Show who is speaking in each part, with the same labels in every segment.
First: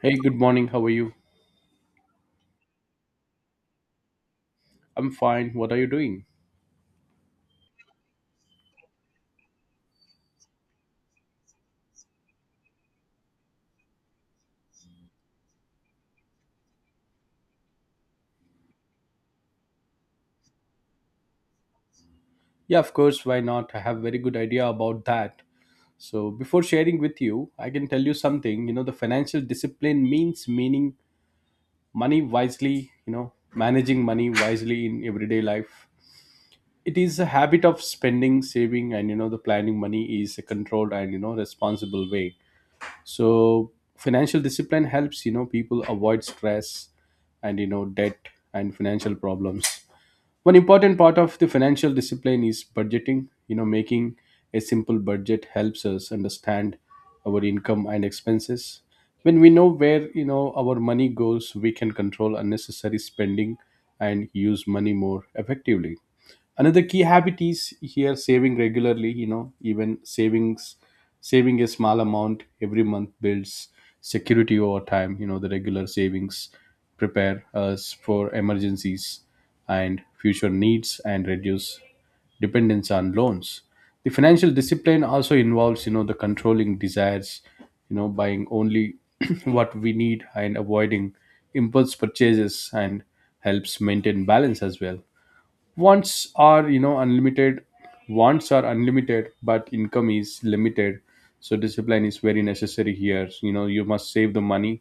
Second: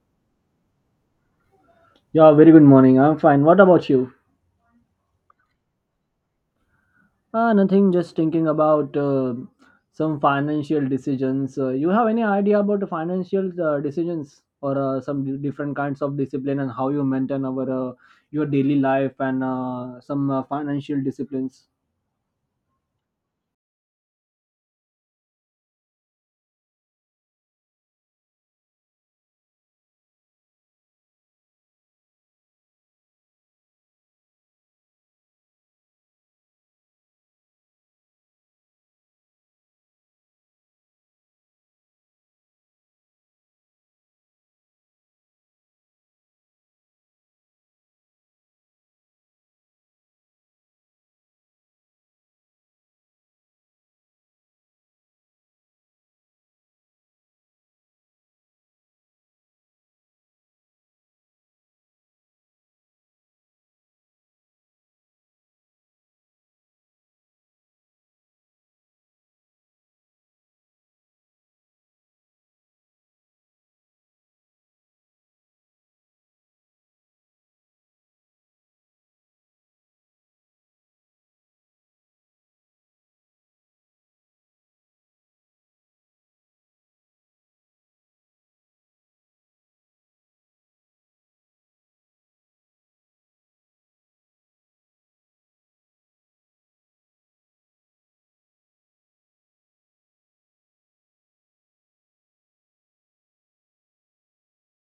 Speaker 1: Hey, good morning. How are you?
Speaker 2: Yeah, very good morning. I'm fine. What about you?
Speaker 1: I'm fine. What are you doing?
Speaker 2: Nothing, just thinking about some financial decisions. You have any idea about the financial decisions or some different kinds of discipline and how you maintain our your daily life and some financial disciplines?
Speaker 1: Yeah, of course. Why not? I have very good idea about that. So, before sharing with you, I can tell you something. You know, the financial discipline means meaning money wisely, you know, managing money wisely in everyday life. It is a habit of spending, saving, and, you know, the planning money is a controlled and, you know, responsible way. So, financial discipline helps, you know, people avoid stress and, you know, debt and financial problems. One important part of the financial discipline is budgeting. Making a simple budget helps us understand our income and expenses. When we know where, our money goes, we can control unnecessary spending and use money more effectively. Another key habit is here saving regularly, even savings, saving a small amount every month builds security over time. You know, the regular savings prepare us for emergencies and future needs and reduce dependence on loans. The financial discipline also involves, the controlling desires, buying only what we need and avoiding impulse purchases, and helps maintain balance as well. Wants are, unlimited. Wants are unlimited but income is limited, so discipline is very necessary here. You know, you must save the money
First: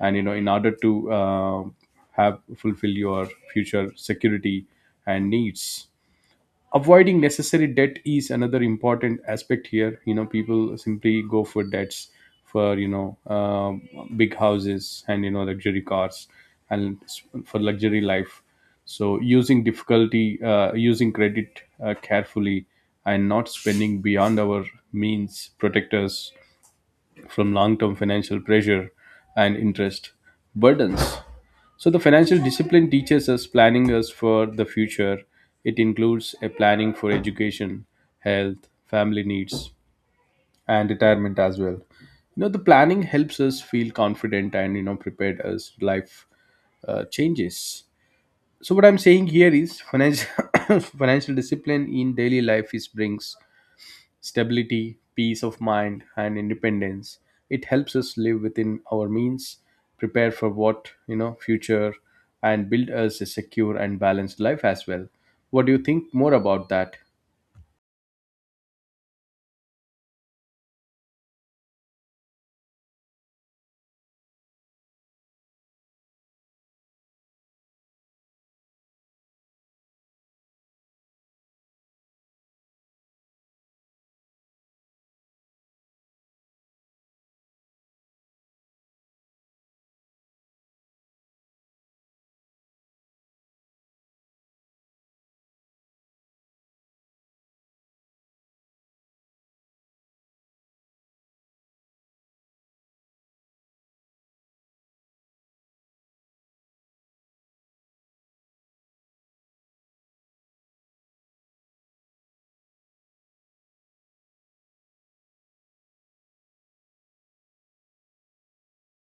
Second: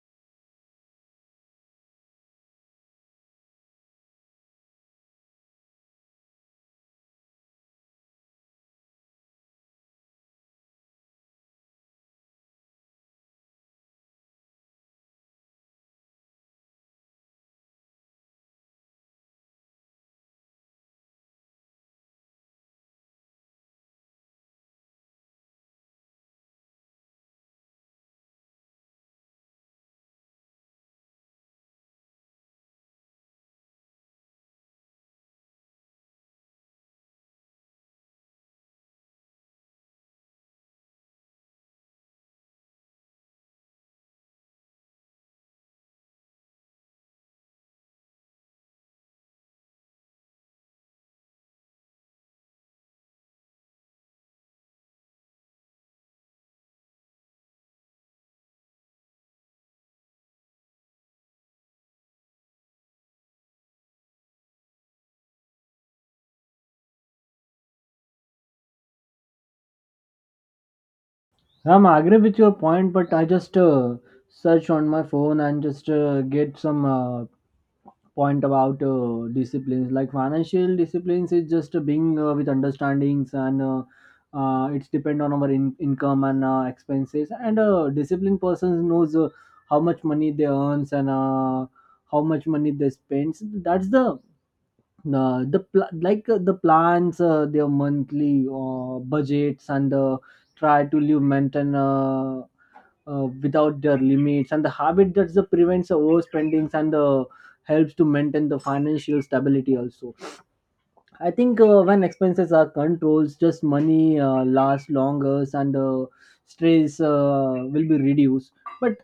Speaker 1: and, in order to have fulfill your future security and needs. Avoiding necessary debt is another important aspect here. People simply go for debts for, big houses and, luxury cars and for luxury life. So, using difficulty, using credit carefully and not spending beyond our means protect us from long term financial pressure and interest burdens. So, the financial discipline teaches us planning us for the future. It includes a planning for education, health, family needs, and retirement as well. You know, the planning helps us feel confident and, you know, prepared as life changes. So, what I'm saying here is financial financial discipline in daily life is brings stability, peace of mind, and independence. It helps us live within our means, prepare for what, you know, future, and build us a secure and balanced life as well. What do you think more about that?
Speaker 2: I'm agree with your point, but I just search on my phone and just get some point about disciplines like financial disciplines is just being with understandings and it's depend on our income and expenses, and a disciplined person knows how much money they earns and how much money they spends. That's the the, the pl- like uh, the plans their monthly budgets and try to live maintain without their limits, and the habit that the prevents the overspendings and the helps to maintain the financial stability also. I think when expenses are controlled, just money lasts longer and stress will be reduced. But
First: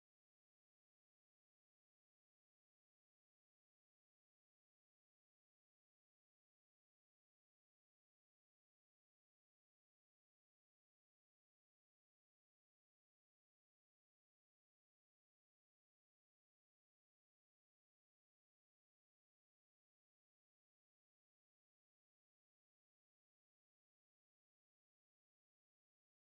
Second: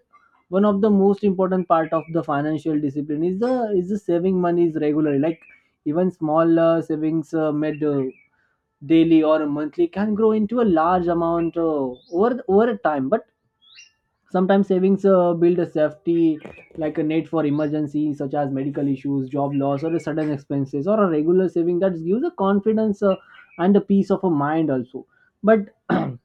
Speaker 2: one of the most important part of the financial discipline is the saving monies regularly, like even small savings made daily or monthly can grow into a large amount over time. But sometimes savings build a safety like a net for emergencies such as medical issues, job loss, or a sudden expenses, or a regular saving that gives a confidence and a peace of a mind also. But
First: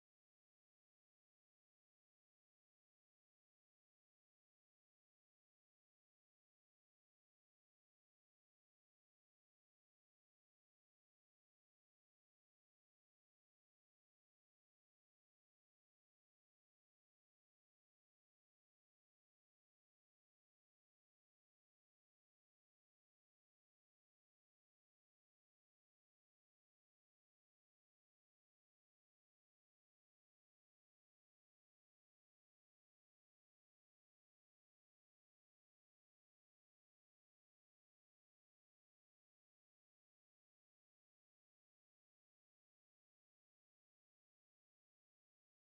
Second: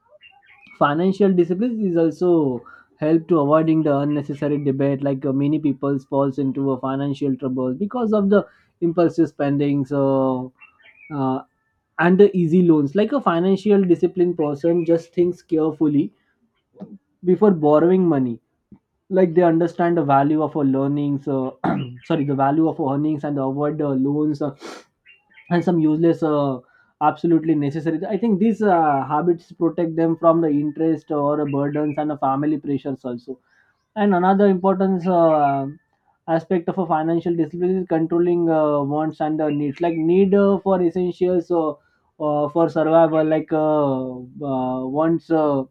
Speaker 2: financial discipline is also help to avoiding the unnecessary debate, like many people falls into a financial trouble because of the impulsive spendings uh, and the easy loans. Like a financial disciplined person just thinks carefully before borrowing money, like they understand the value of our learnings sorry, the value of our earnings, and avoid loans and some useless absolutely necessary. I think these habits protect them from the interest or burdens and the family pressures also. And another important aspect of a financial discipline is controlling wants and needs. Like need for essentials for survival, like wants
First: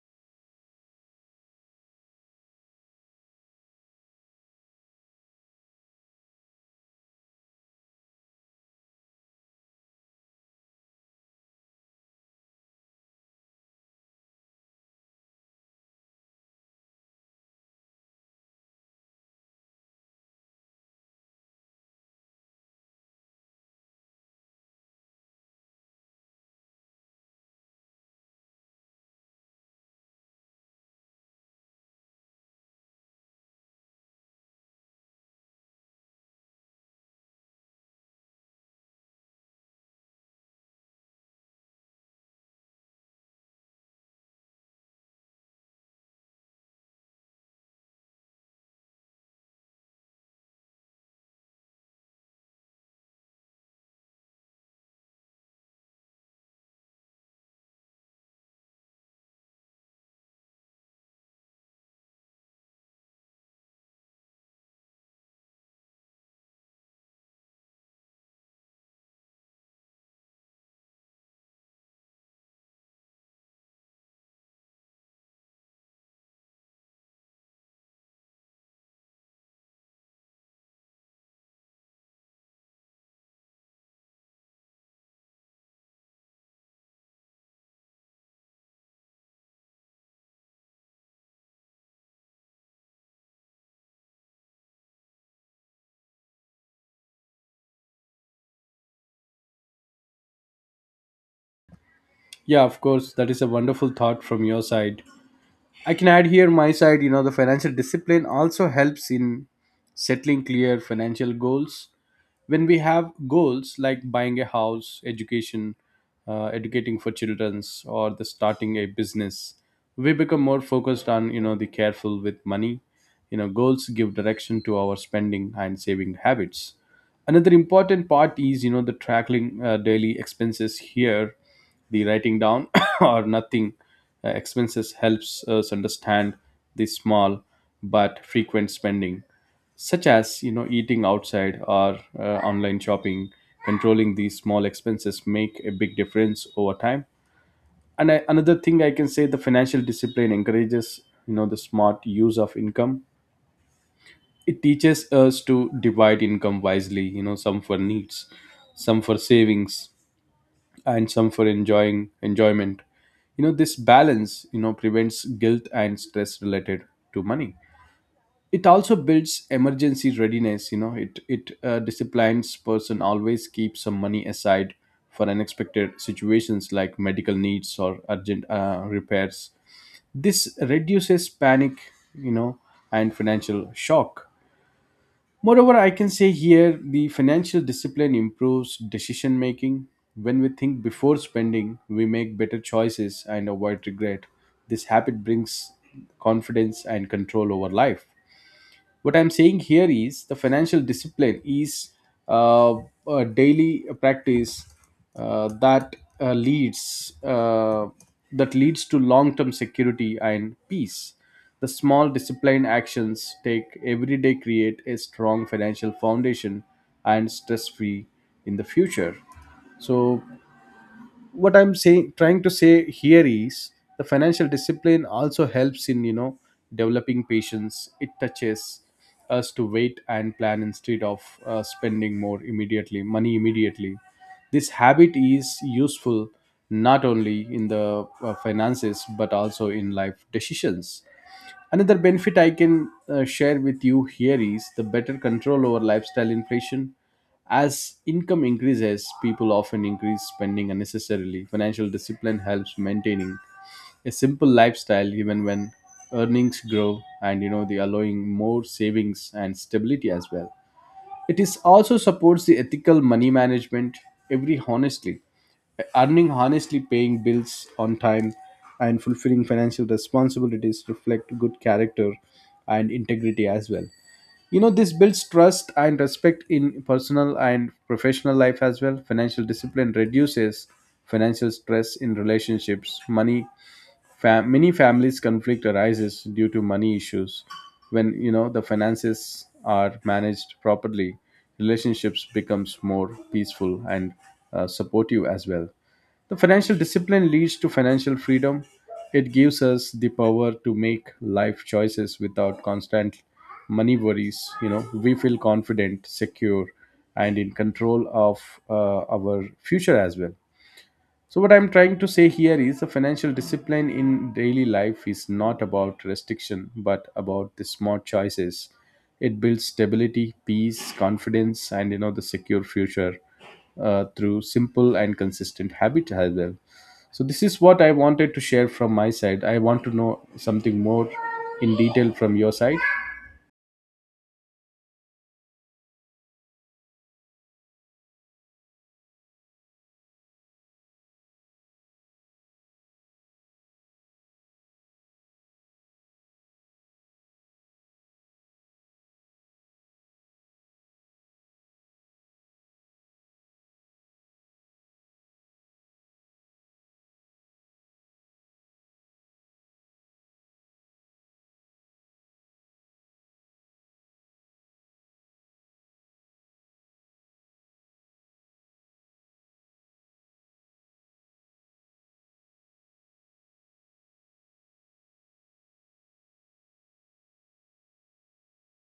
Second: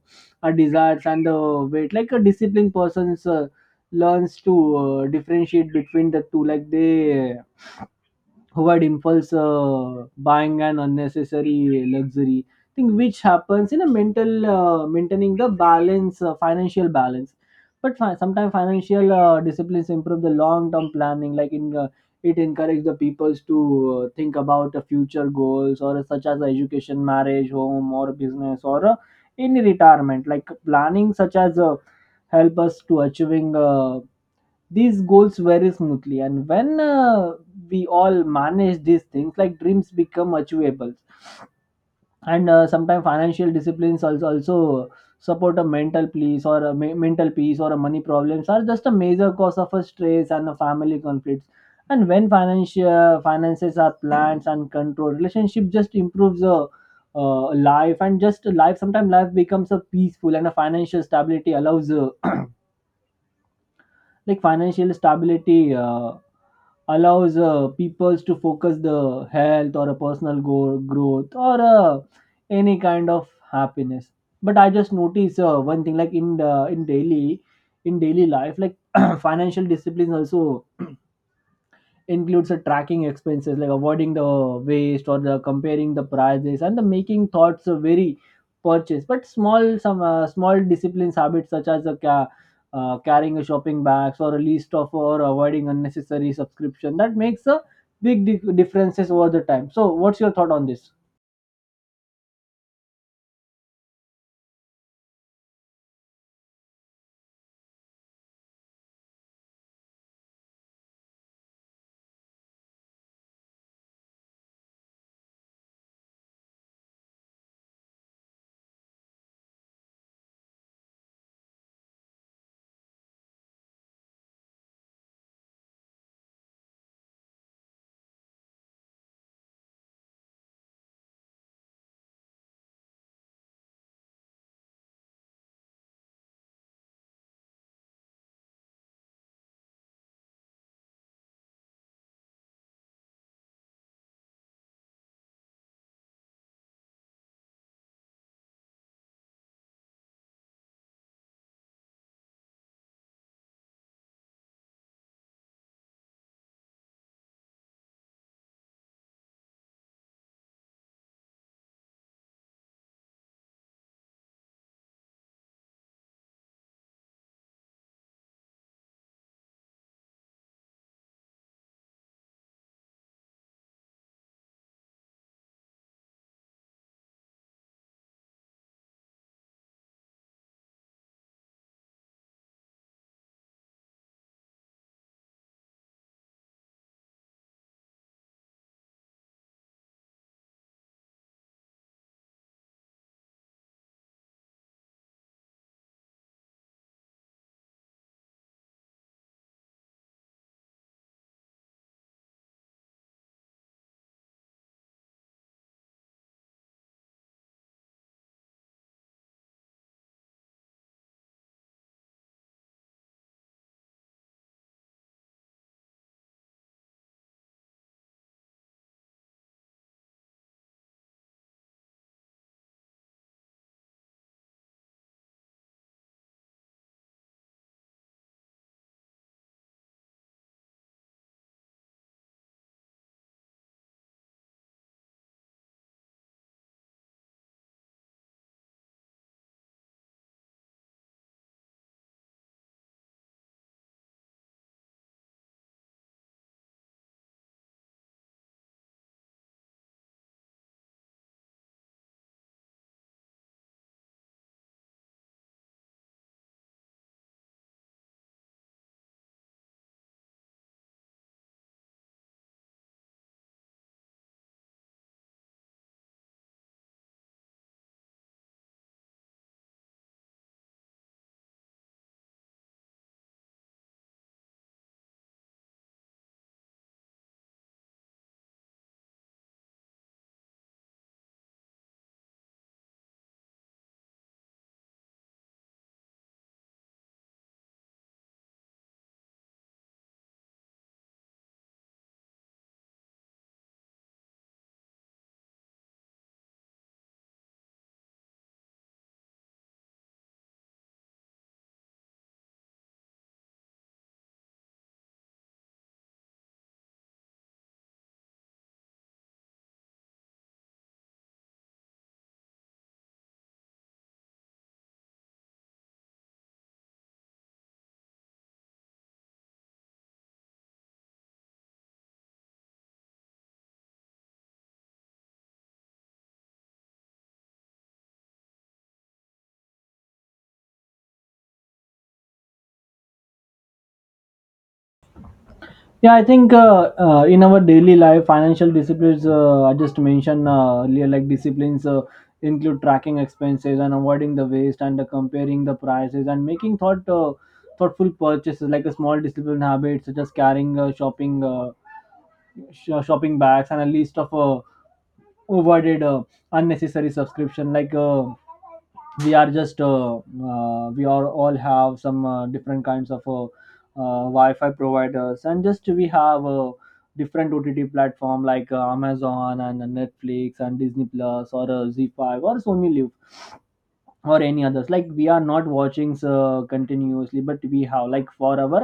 Speaker 2: are desires and weight. Like a disciplined person learns to differentiate between the two. Like they avoid impulse buying and unnecessary luxury thing, which happens in a mental maintaining the balance financial balance. But sometimes financial disciplines improve the long term planning, like in it encourages the peoples to think about the future goals or such as education, marriage, home, or business, or in retirement. Like planning such as help us to achieving these goals very smoothly, and when we all manage these things, like dreams become achievable. And sometimes financial disciplines also support a mental peace or a mental peace, or a money problems are just a major cause of a stress and a family conflicts. And when financial finances are planned and controlled, relationship just improves a life, and just life sometimes life becomes a peaceful, and a financial stability allows like financial stability allows people to focus the health or a personal growth or any kind of happiness. But I just notice one thing, like in daily life, like financial discipline also includes the tracking expenses, like avoiding the waste, or the comparing the prices and the making thoughts of very purchase. But small some small disciplines habits, such as a carrying a shopping bags or a list of, or avoiding unnecessary subscription, that makes a big differences over the time. So what's your thought on this?
Speaker 1: Yeah, of course, that is a wonderful thought from your side. I can add here my side. You know, the financial discipline also helps in settling clear financial goals. When we have goals like buying a house, education, educating for children's, or the starting a business, we become more focused on, you know, the careful with money. You know, goals give direction to our spending and saving habits. Another important part is, you know, the tracking daily expenses here. The writing down or nothing expenses helps us understand the small but frequent spending, such as, you know, eating outside or online shopping. Controlling these small expenses make a big difference over time. And another thing I can say, the financial discipline encourages, you know, the smart use of income. It teaches us to divide income wisely, you know, some for needs, some for savings, and some for enjoying enjoyment. You know, this balance, you know, prevents guilt and stress related to money. It also builds emergency readiness. It disciplines person always keeps some money aside for unexpected situations like medical needs or urgent repairs. This reduces panic, you know, and financial shock. Moreover, I can say here the financial discipline improves decision making. When we think before spending, we make better choices and avoid regret. This habit brings confidence and control over life. What I'm saying here is the financial discipline is uh, a daily practice uh, that uh, leads uh, that leads to long-term security and peace. The small disciplined actions take every day create a strong financial foundation and stress-free in the future. So, what I'm saying trying to say here is the financial discipline also helps in, you know, developing patience. It touches us to wait and plan instead of spending more immediately money immediately. This habit is useful not only in the finances but also in life decisions. Another benefit I can share with you here is the better control over lifestyle inflation. As income increases, people often increase spending unnecessarily. Financial discipline helps maintaining a simple lifestyle even when earnings grow, and, you know, the allowing more savings and stability as well. It is also supports the ethical money management. Every Honestly earning, honestly paying bills on time, and fulfilling financial responsibilities reflect good character and integrity as well. You know, this builds trust and respect in personal and professional life as well. Financial discipline reduces financial stress in relationships. Many families conflict arises due to money issues. When, you know, the finances are managed properly, relationships becomes more peaceful and supportive as well. The financial discipline leads to financial freedom. It gives us the power to make life choices without constant money worries. You know, we feel confident, secure, and in control of our future as well. So, what I'm trying to say here is the financial discipline in daily life is not about restriction, but about the smart choices. It builds stability, peace, confidence, and, you know, the secure future through simple and consistent habits as well. So, this is what I wanted to share from my side. I want to know something more in detail from your side.
Speaker 2: Yeah, I think in our daily life, financial disciplines, I just mentioned earlier, like disciplines include tracking expenses and avoiding the waste, and comparing the prices and making thought thoughtful purchases, like a small discipline habit, such as carrying shopping shopping bags and a list of avoided unnecessary subscription, like we are just we are all have some different kinds of Wi-Fi providers, and just we have different OTT platform, like Amazon and Netflix and Disney Plus or Z5 or Sony Live or any others. Like we are not watching continuously, but we have, like, for our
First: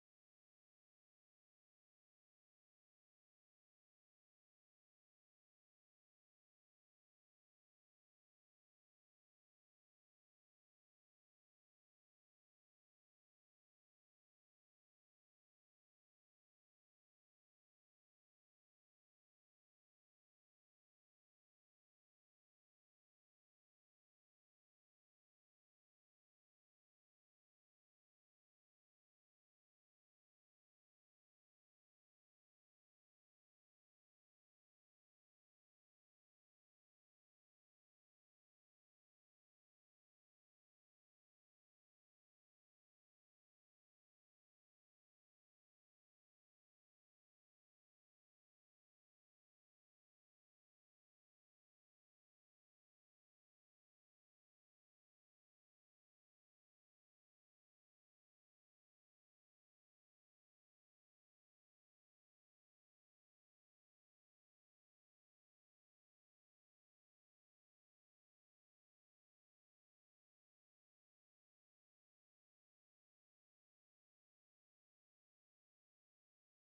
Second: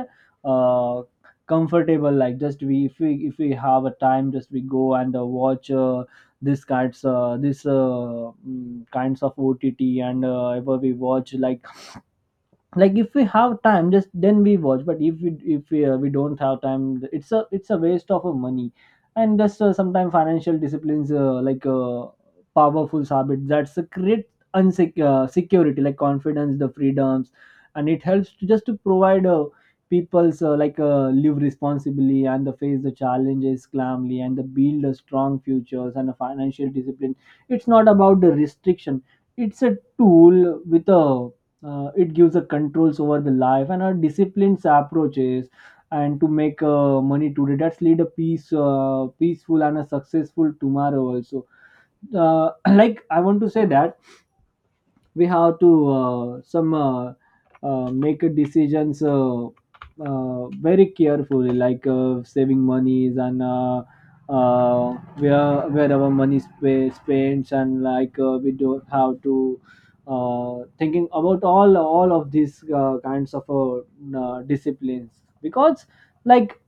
Speaker 2: uh, comfortable, like just we, if we if we have a time, just we go and watch this kinds kinds of OTT, and ever we watch, like if we have time, just then we watch. But if we we don't have time, it's a waste of money. And just sometimes financial disciplines like powerful habits, that's a create unsec security, like confidence, the freedoms, and it helps to just to provide people's like live responsibly, and the face the challenges calmly, and the build a strong futures. And a financial discipline, it's not about the restriction, it's a tool with a it gives a controls over the life, and a disciplined approaches and to make money today, that's lead a peace peaceful and a successful tomorrow also. Like I want to say that we have to some make decisions very carefully, like saving monies and uh, where our money spends, and like we don't have to thinking about all of these kinds of disciplines, because like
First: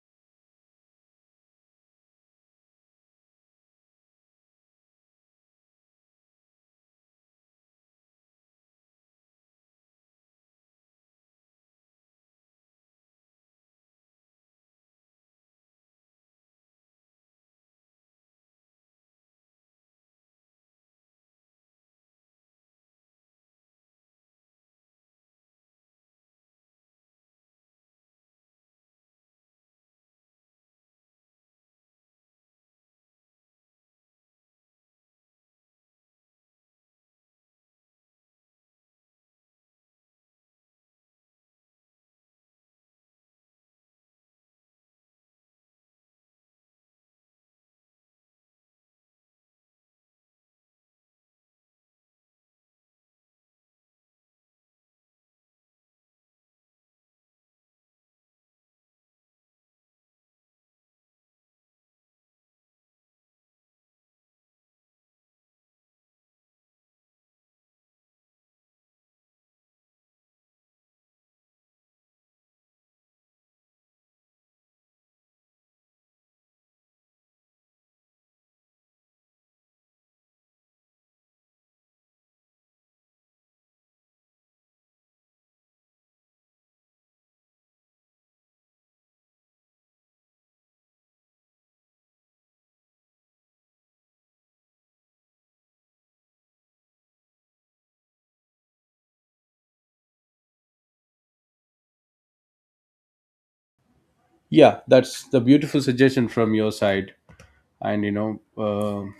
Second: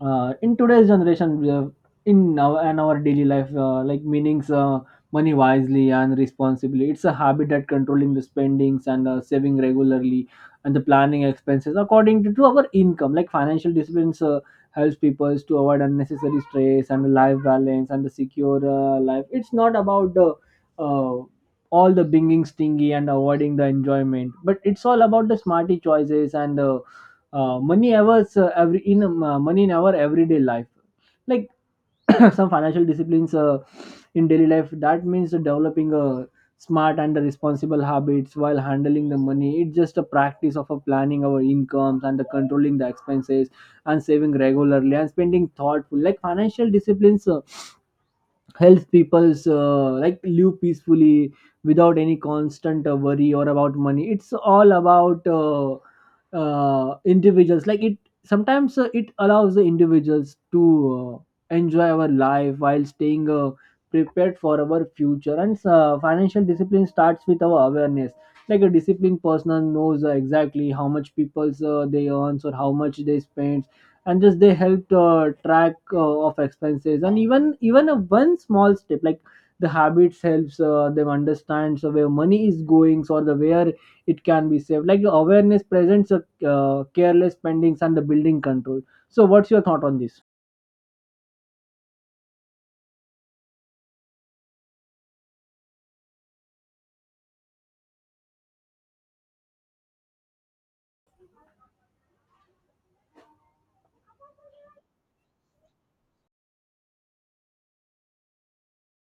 Speaker 2: in today's generation we have in our and our daily life like meanings money wisely and responsibly. It's a habit that controlling the spendings, and saving regularly, and the planning expenses according to our income. Like financial disciplines helps people to avoid unnecessary stress and life balance and the secure life. It's not about the uh, all the binging stingy and avoiding the enjoyment, but it's all about the smarty choices, and money hours every in money in our everyday life. Like some financial disciplines in daily life, that means developing a smart and responsible habits while handling the money. It's just a practice of planning our incomes and the controlling the expenses and saving regularly and spending thoughtful. Like financial disciplines helps people like live peacefully without any constant worry or about money. It's all about individuals, like it sometimes it allows the individuals to enjoy our life while staying prepared for our future. And financial discipline starts with our awareness. Like a disciplined person knows exactly how much people they earns or how much they spend, and just they helped track of expenses. And even even a one small step, like the habits helps them understand so where money is going or the where it can be saved. Like awareness presents a careless spendings and the building control. So what's your thought on this?
Speaker 1: Yeah, that's the beautiful suggestion from your side, and you know. um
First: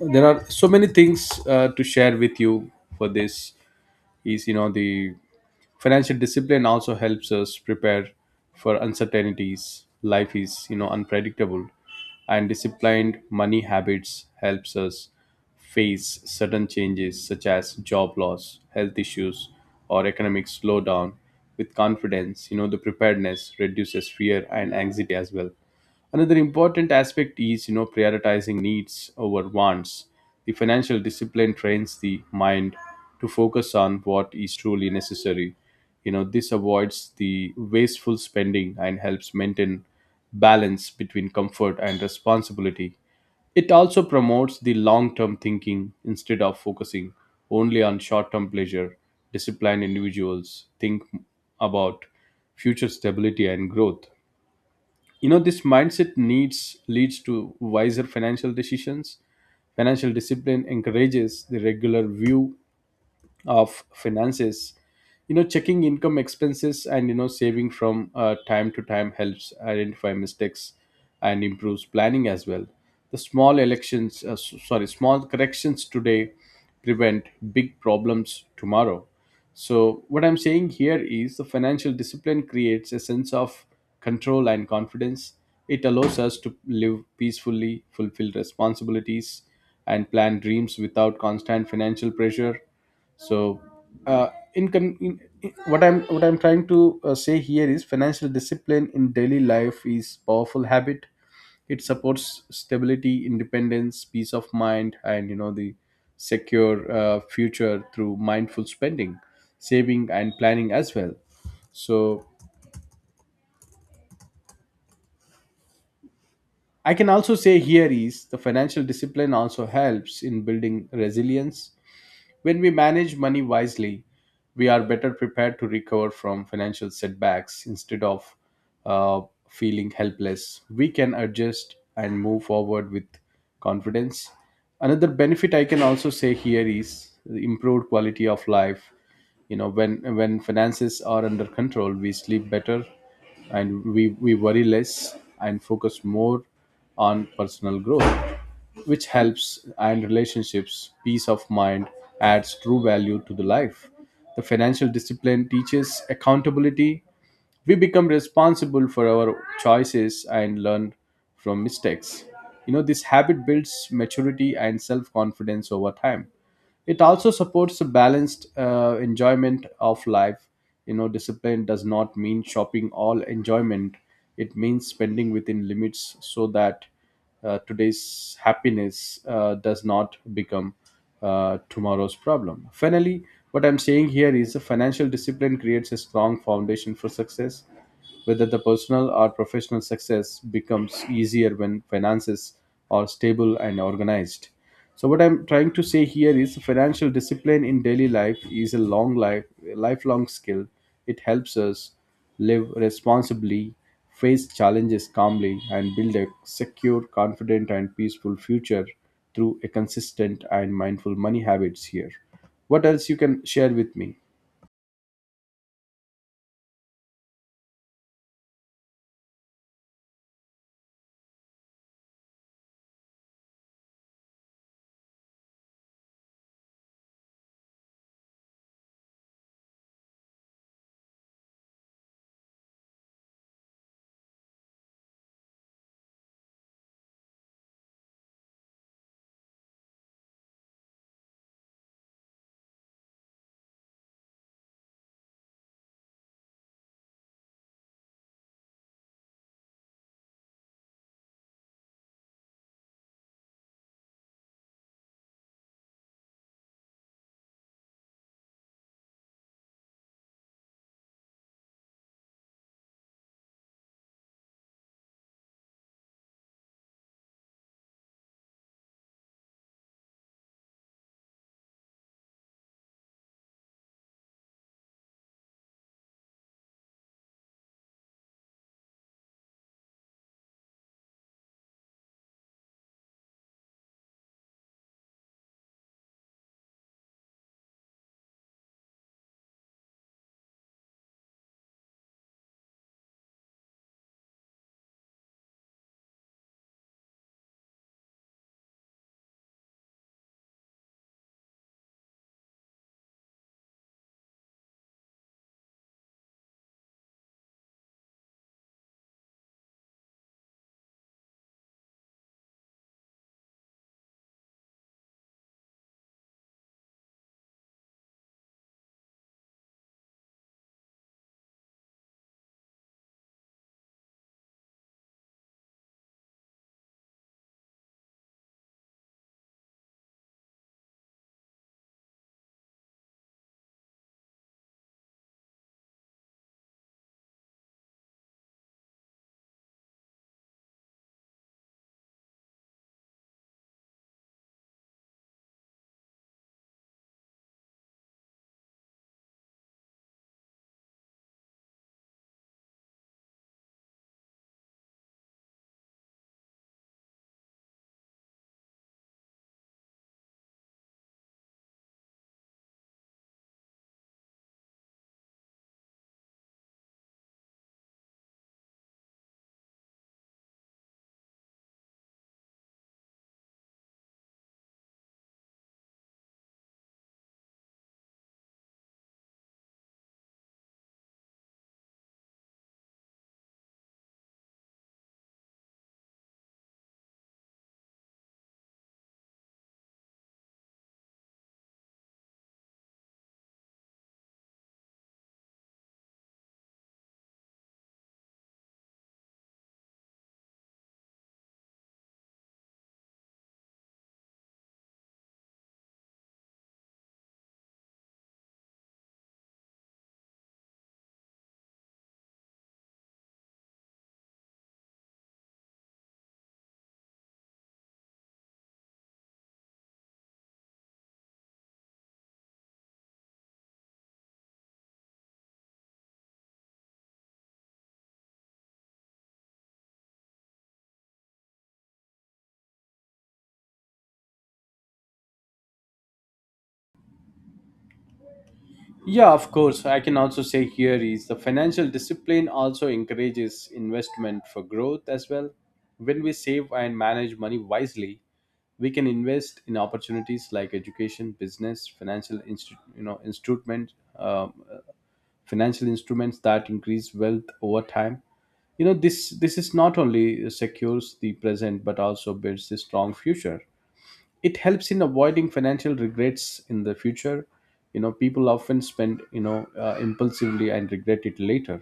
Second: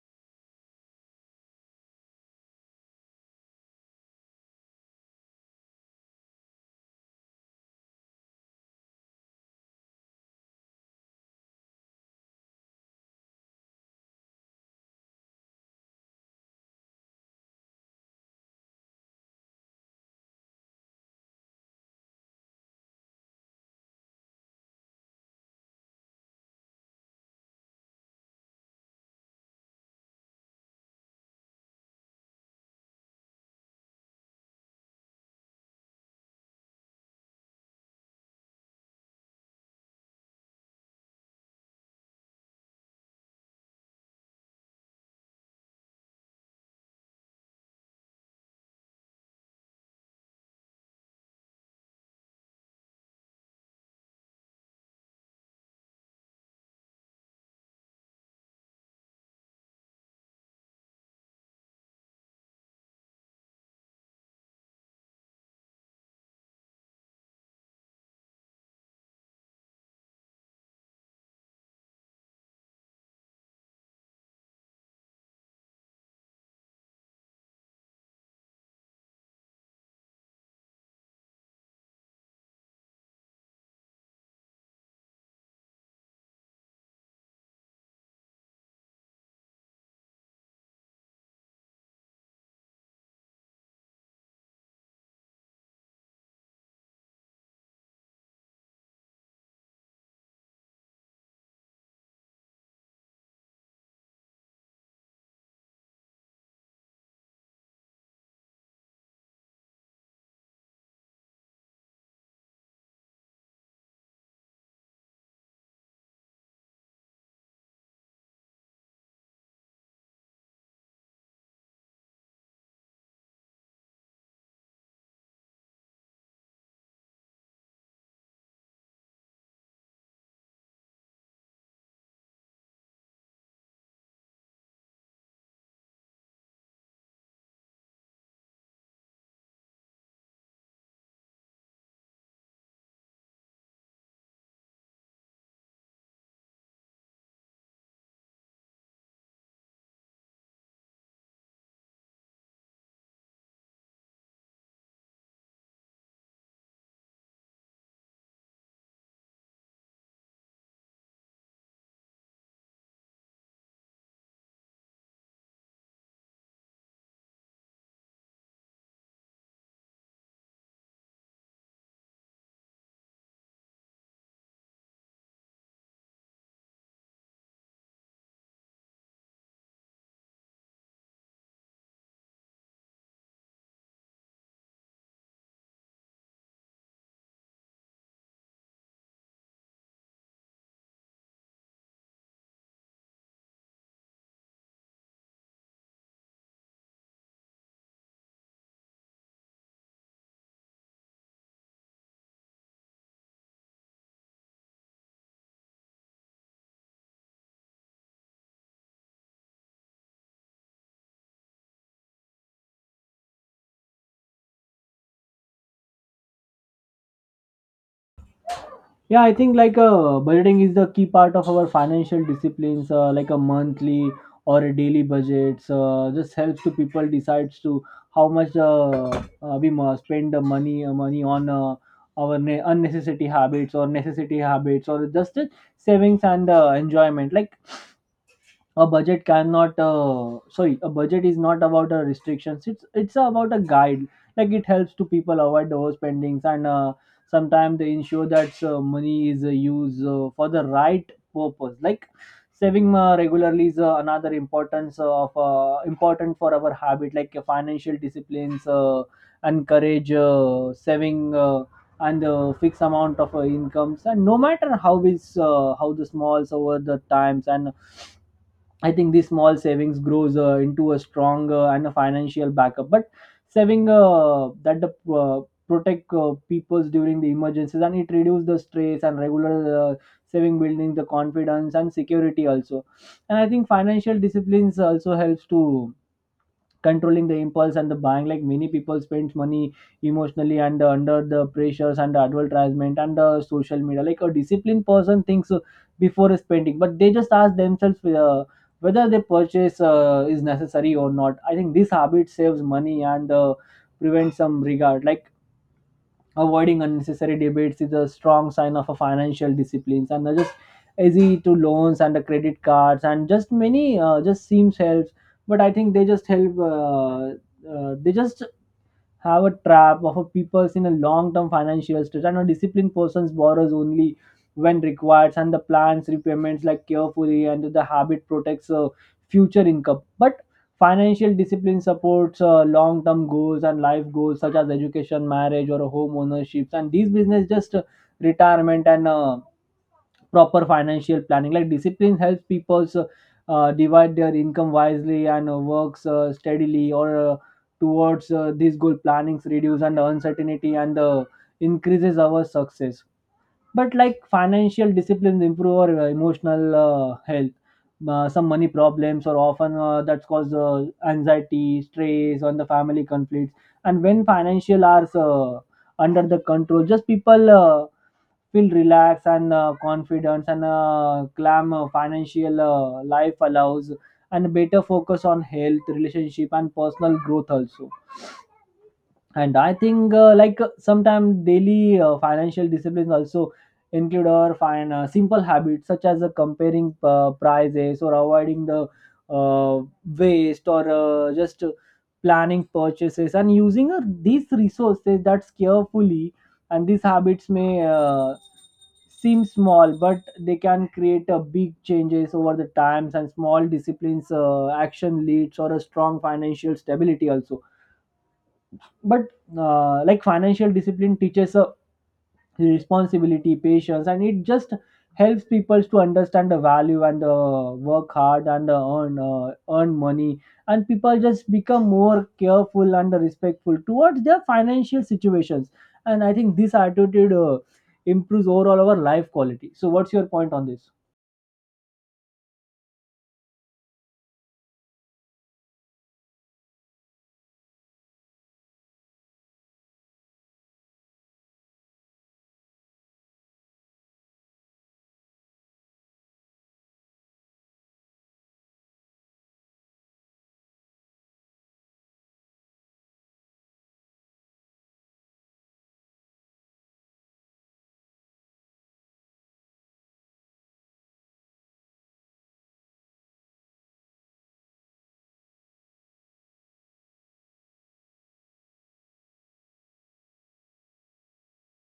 Speaker 1: there are so many things to share with you for this is, you know, the financial discipline also helps us prepare for uncertainties. Life is, you know, unpredictable, and disciplined money habits helps us face sudden changes such as job loss, health issues, or economic slowdown with confidence. You know, the preparedness reduces fear and anxiety as well. Another important aspect is, you know, prioritizing needs over wants. The financial discipline trains the mind to focus on what is truly necessary. You know, this avoids the wasteful spending and helps maintain balance between comfort and responsibility. It also promotes the long term thinking instead of focusing only on short term pleasure. Disciplined individuals think about future stability and growth. You know, this mindset needs leads to wiser financial decisions. Financial discipline encourages the regular view of finances, you know, checking income, expenses, and, you know, saving from time to time helps identify mistakes and improves planning as well. The small elections s- sorry small corrections today prevent big problems tomorrow. So, what I'm saying here is the financial discipline creates a sense of control and confidence. It allows us to live peacefully, fulfill responsibilities, and plan dreams without constant financial pressure. So, in, con- in what I'm trying to say here is financial discipline in daily life is powerful habit. It supports stability, independence, peace of mind, and, you know, the secure future through mindful spending, saving, and planning as well. So, I can also say here is the financial discipline also helps in building resilience. When we manage money wisely, we are better prepared to recover from financial setbacks instead of uh, feeling helpless. We can adjust and move forward with confidence. Another benefit I can also say here is the improved quality of life. You know, when finances are under control, we sleep better, and we worry less and focus more on personal growth, which helps, and relationships. Peace of mind adds true value to the life. The financial discipline teaches accountability. We become responsible for our choices and learn from mistakes. You know, this habit builds maturity and self confidence over time. It also supports a balanced enjoyment of life. You know, discipline does not mean shopping all enjoyment. It means spending within limits, so that today's happiness does not become tomorrow's problem. Finally, what I'm saying here is the financial discipline creates a strong foundation for success, whether the personal or professional success becomes easier when finances are stable and organized. So, what I'm trying to say here is financial discipline in daily life is a long life lifelong skill. It helps us live responsibly, face challenges calmly, and build a secure, confident, and peaceful future through a consistent and mindful money habits here. What else you can share with me?
Speaker 2: Yeah, I think like budgeting is the key part of our financial disciplines, like a monthly or a daily budgets just helps to people decides to how much we must spend the money money on our unnecessary habits or necessity habits, or just savings and enjoyment. Like a budget cannot sorry, a budget is not about restrictions, it's about a guide. Like it helps to people avoid overspendings, and sometimes they ensure that money is used for the right purpose. Like saving regularly is another importance of important for our habit. Like financial disciplines encourage saving and fixed amount of incomes, and no matter how is how the smalls over the times. And I think these small savings grows into a strong and a financial backup. But saving that the protect peoples during the emergencies, and it reduces the stress, and regular saving building the confidence and security also. And I think financial disciplines also helps to controlling the impulse and the buying. Like many people spend money emotionally and under the pressures and advertisement and social media. Like a disciplined person thinks before spending, but they just ask themselves whether they purchase is necessary or not. I think this habit saves money and prevents some regard. Like avoiding unnecessary debates is a strong sign of a financial disciplines, and they're just easy to loans and the credit cards, and just many just seems helps. But I think they just help. They just have a trap of a people's in a long-term financial stress, and a disciplined person borrows only when required and the plans repayments like carefully, and the habit protects future income. But financial discipline supports long-term goals and life goals such as education, marriage, or home ownerships, and these business just retirement and proper financial planning. Like discipline helps people divide their income wisely and works steadily or towards these goal plannings, reduce and the uncertainty and increases our success. But like financial disciplines improve our emotional health. Some money problems or often that's cause anxiety, stress on the family, conflicts. And when financial are under the control, just people feel relaxed and confidence and clam financial life allows and better focus on health, relationship, and personal growth also. And I think sometimes daily financial disciplines also include our fine simple habits such as comparing prices or avoiding the uh, waste or just planning purchases and using these resources that's carefully. And these habits may seem small, but they can create a big changes over the times, and small disciplines action leads or a strong financial stability also. But like Financial discipline teaches a responsibility, patience, and it just helps people to understand the value and the work hard and the earn money, and people just become more careful and respectful towards their financial situations. And I think this attitude improves overall our life quality. So what's your point on this?
Speaker 1: Yeah, of course. I can also say here is the financial discipline also encourages investment for growth as well. When we save and manage money wisely, we can invest in opportunities like education, business, financial instru- you know instrument, um, uh, financial instruments that increase wealth over time. This is not only secures the present but also builds a strong future. It helps in avoiding financial regrets in the future. People often spend impulsively and regret it later.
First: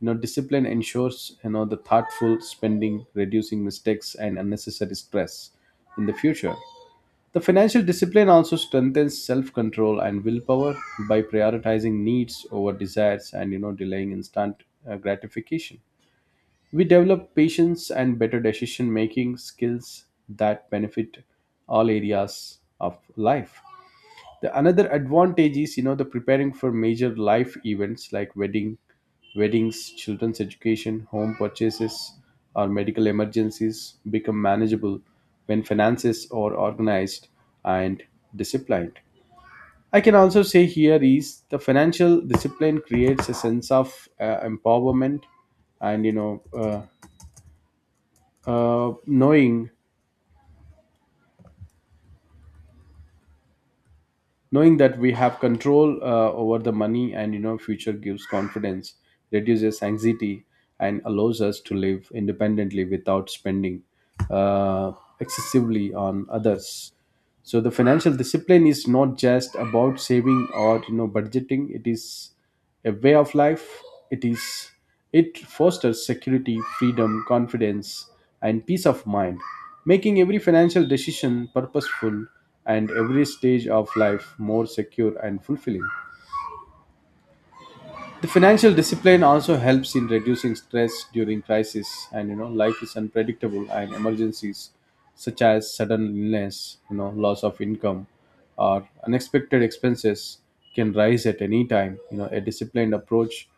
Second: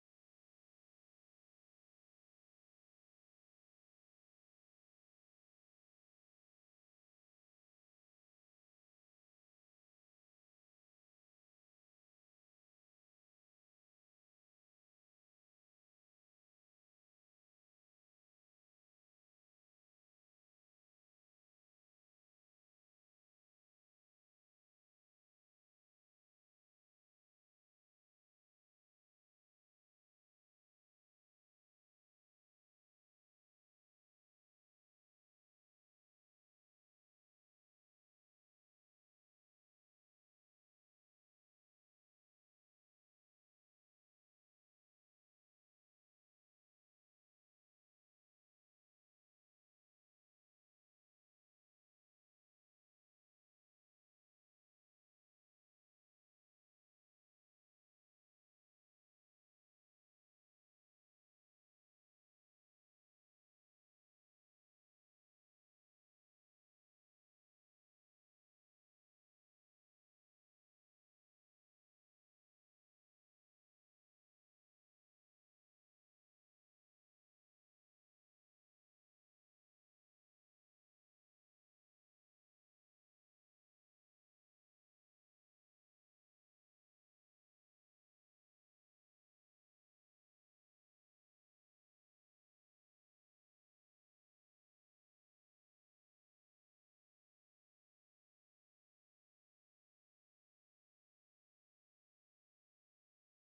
Speaker 1: Discipline ensures the thoughtful spending, reducing mistakes and unnecessary stress in the future. The financial discipline also strengthens self-control and willpower by prioritizing needs over desires and delaying instant gratification. We develop patience and better decision making skills that benefit all areas of life. The another advantage is the preparing for major life events like weddings, children's education, home purchases, or medical emergencies become manageable when finances are organized and disciplined. I can also say here is the financial discipline creates a sense of empowerment and uh, knowing knowing that we have control over the money and future gives confidence, reduces anxiety, and allows us to live independently without spending uh, excessively on others. So the financial discipline is not just about saving or budgeting. It is a way of life. It is it fosters security, freedom, confidence, and peace of mind, making every financial decision purposeful and every stage of life more secure and fulfilling. The financial discipline also helps in reducing stress during crisis. Life is unpredictable, and emergencies such as sudden illness, loss of income, or unexpected expenses can rise at any time. A disciplined approach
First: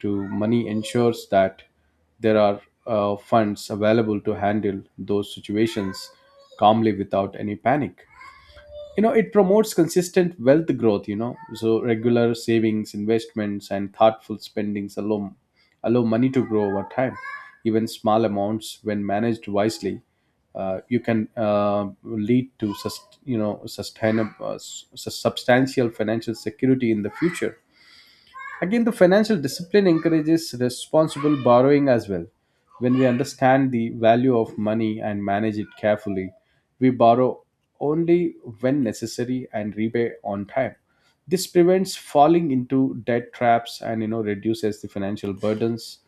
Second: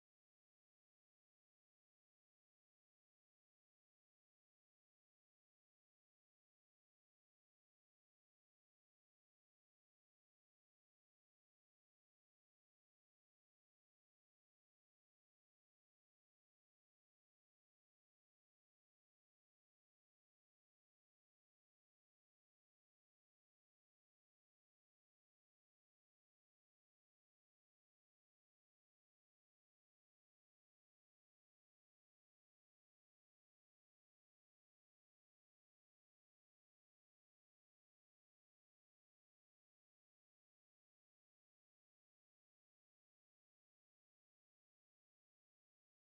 Speaker 1: to money ensures that there are funds available to handle those situations calmly without any panic. It promotes consistent wealth growth. So regular savings, investments, and thoughtful spendings allow money to grow over time. Even small amounts, when managed wisely, you can lead to sustainable substantial financial security in the future. Again, the financial discipline encourages responsible borrowing as well. When we understand the value of money and manage it carefully, we borrow only when necessary and repay on time. This prevents falling into debt traps and reduces the financial burdens.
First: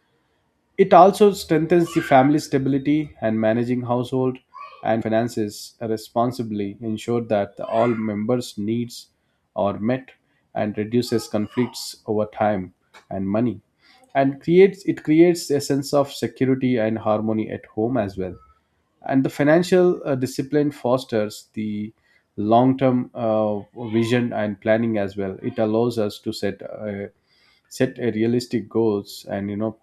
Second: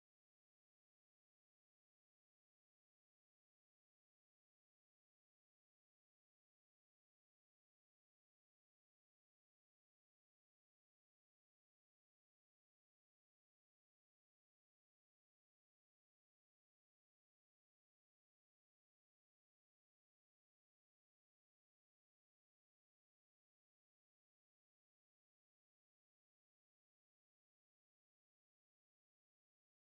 Speaker 1: It also strengthens the family stability, and managing household and finances responsibly ensure that the all members' needs are met and reduces conflicts over time and money. And creates it creates a sense of security and harmony at home as well. And the financial discipline fosters the long-term vision and planning as well. It allows us to set a realistic goals and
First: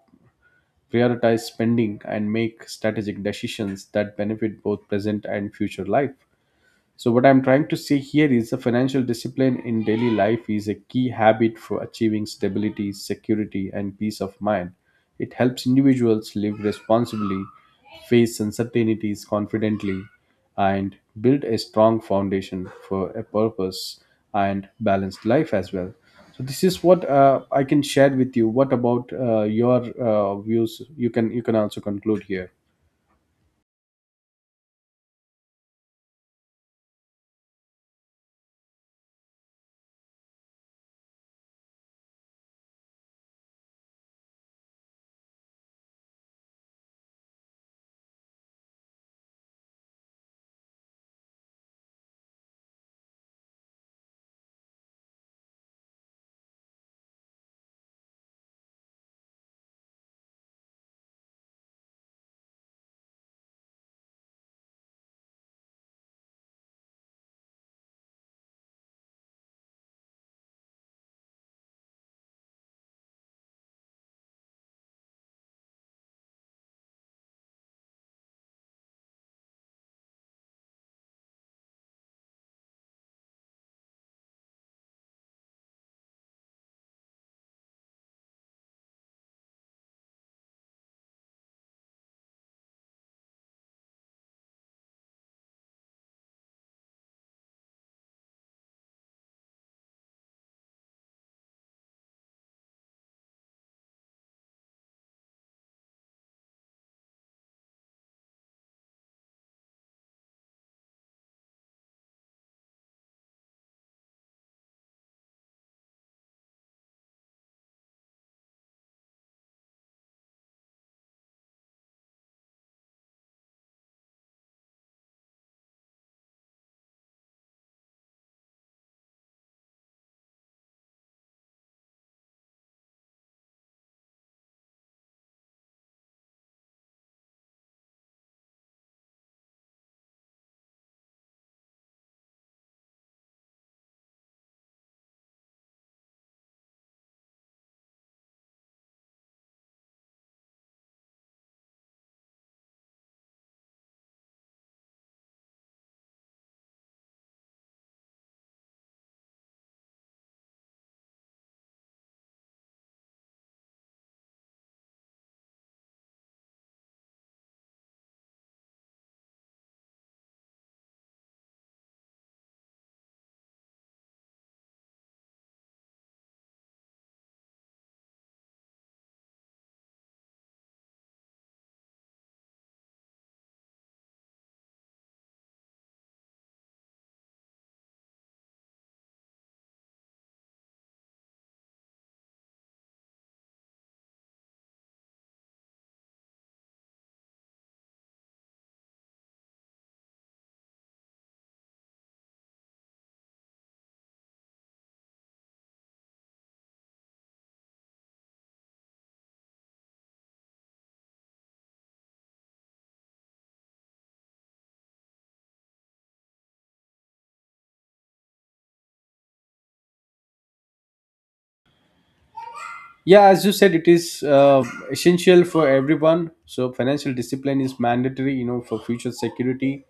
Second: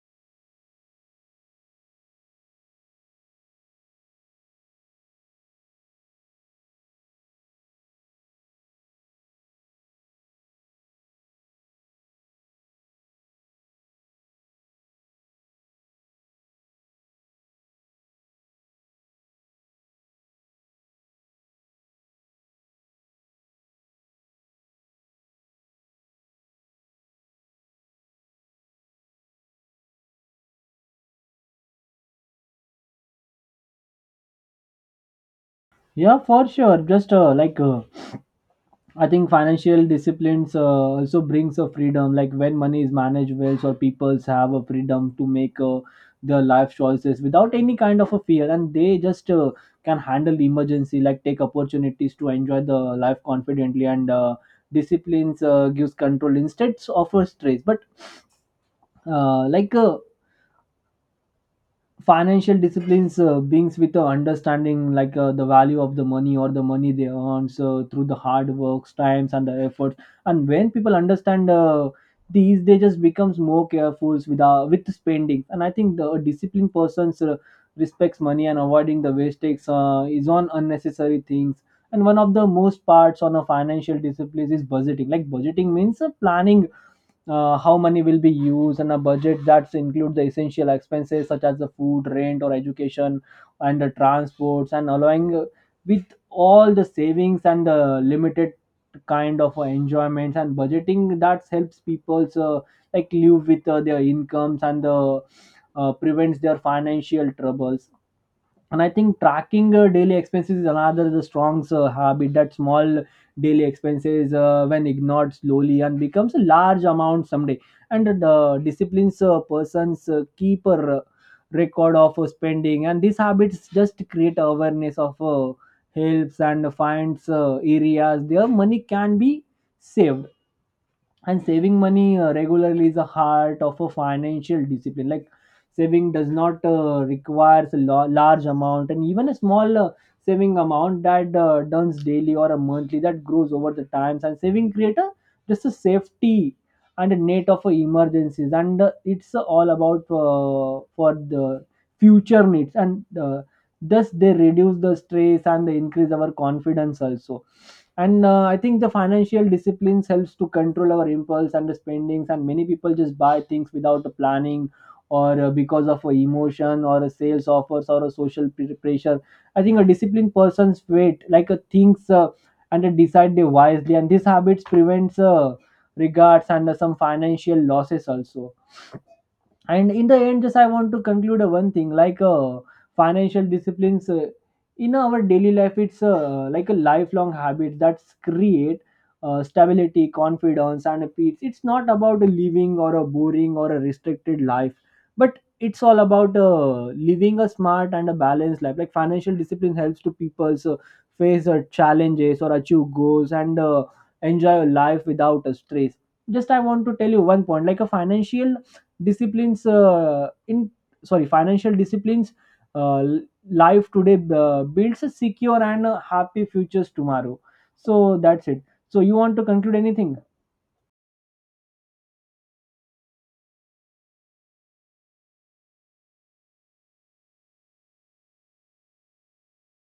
Speaker 1: prioritize spending, and make strategic decisions that benefit both present and future life. So, what I'm trying to say here is the financial discipline in daily life is a key habit for achieving stability, security, and peace of mind. It helps individuals live responsibly, face uncertainties confidently, and build a strong foundation for a purpose and balanced life as well. So, this is what I can share with you. What about your views? You can also conclude here.
Speaker 2: Yeah, for sure. just like I think financial disciplines also brings a freedom. Like when money is managed well, so peoples have a freedom to make their life choices without any kind of a fear, and they just can handle the emergency, like take opportunities to enjoy the life confidently. And Disciplines gives control instead of a stress. But like Financial disciplines brings with the understanding like the value of the money or the money they earn, so through the hard works times and the efforts. And when people understand these, they just becomes more careful with spending. And I think the disciplined persons respects money and avoiding the wastage is on unnecessary things. And one of the most parts on a financial discipline is budgeting. Like budgeting means planning how money will be used, and a budget that includes the essential expenses such as the food, rent, or education and the transports and allowing with all the savings and the limited kind of enjoyments, and budgeting that helps people like live with their incomes and prevents their financial troubles. And I think tracking daily expenses is another the strong habit, that small daily expenses when ignored slowly and becomes a large amount someday. And the disciplines persons keep a record of spending, and these habits just create awareness of helps and finds areas their money can be saved. And saving money regularly is the heart of a financial discipline. Like saving does not requires a large amount, and even a small saving amount that does daily or a monthly that grows over the times, and saving create a just a safety and a net of emergencies, and it's all about for the future needs, and thus they reduce the stress and they increase our confidence also. And I think the financial disciplines helps to control our impulse and the spendings, and many people just buy things without the planning or because of a emotion or a sales offers or a social pressure. I think a disciplined person's wait, like a thinks and they decide they wisely, and these habits prevents regards and some financial losses also. And in the end, just I want to conclude one thing, like financial disciplines in our daily life, it's like a lifelong habit that's create stability, confidence, and a peace. It's not about a living or a boring or a restricted life, but it's all about living a smart and a balanced life. Like financial discipline helps to people, so face challenges or achieve goals and enjoy a life without a stress. Just I want to tell you one point, like a financial disciplines in sorry financial disciplines uh, life today builds a secure and happy futures tomorrow. So that's it. So you want to conclude anything?
Speaker 1: Yeah, as you said, it is essential for everyone. So financial discipline is mandatory, you know, for future security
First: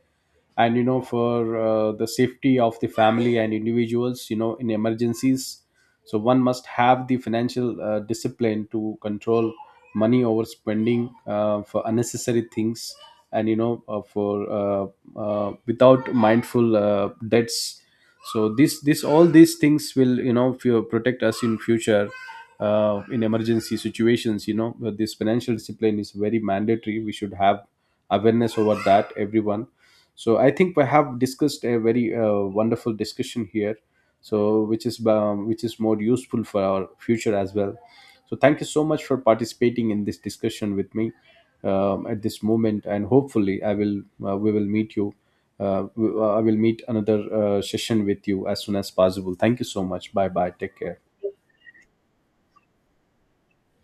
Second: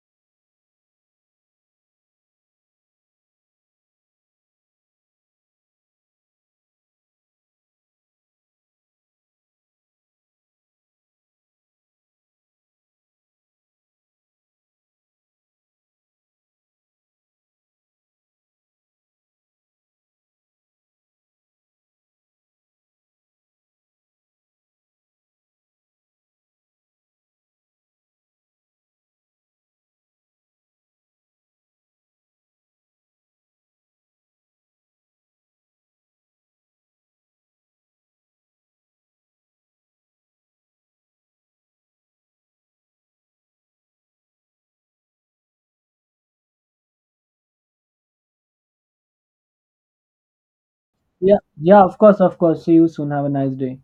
Speaker 1: and for the safety of the family and individuals, in emergencies. So one must have the financial discipline to control money over spending for unnecessary things and for without mindful debts. So this all these things will protect us in future, in emergency situations. But this financial discipline is very mandatory. We should have awareness over that, everyone. So I think we have discussed a very wonderful discussion here, so which is which is more useful for our future as well. So thank you so much for participating in this discussion with me at this moment. And hopefully I will we will meet you. Uh, we- i will meet another session with you as soon as possible. Thank you so much. Bye bye, take care.
Speaker 2: Yeah, yeah, of course, of course. See you soon, have a nice day.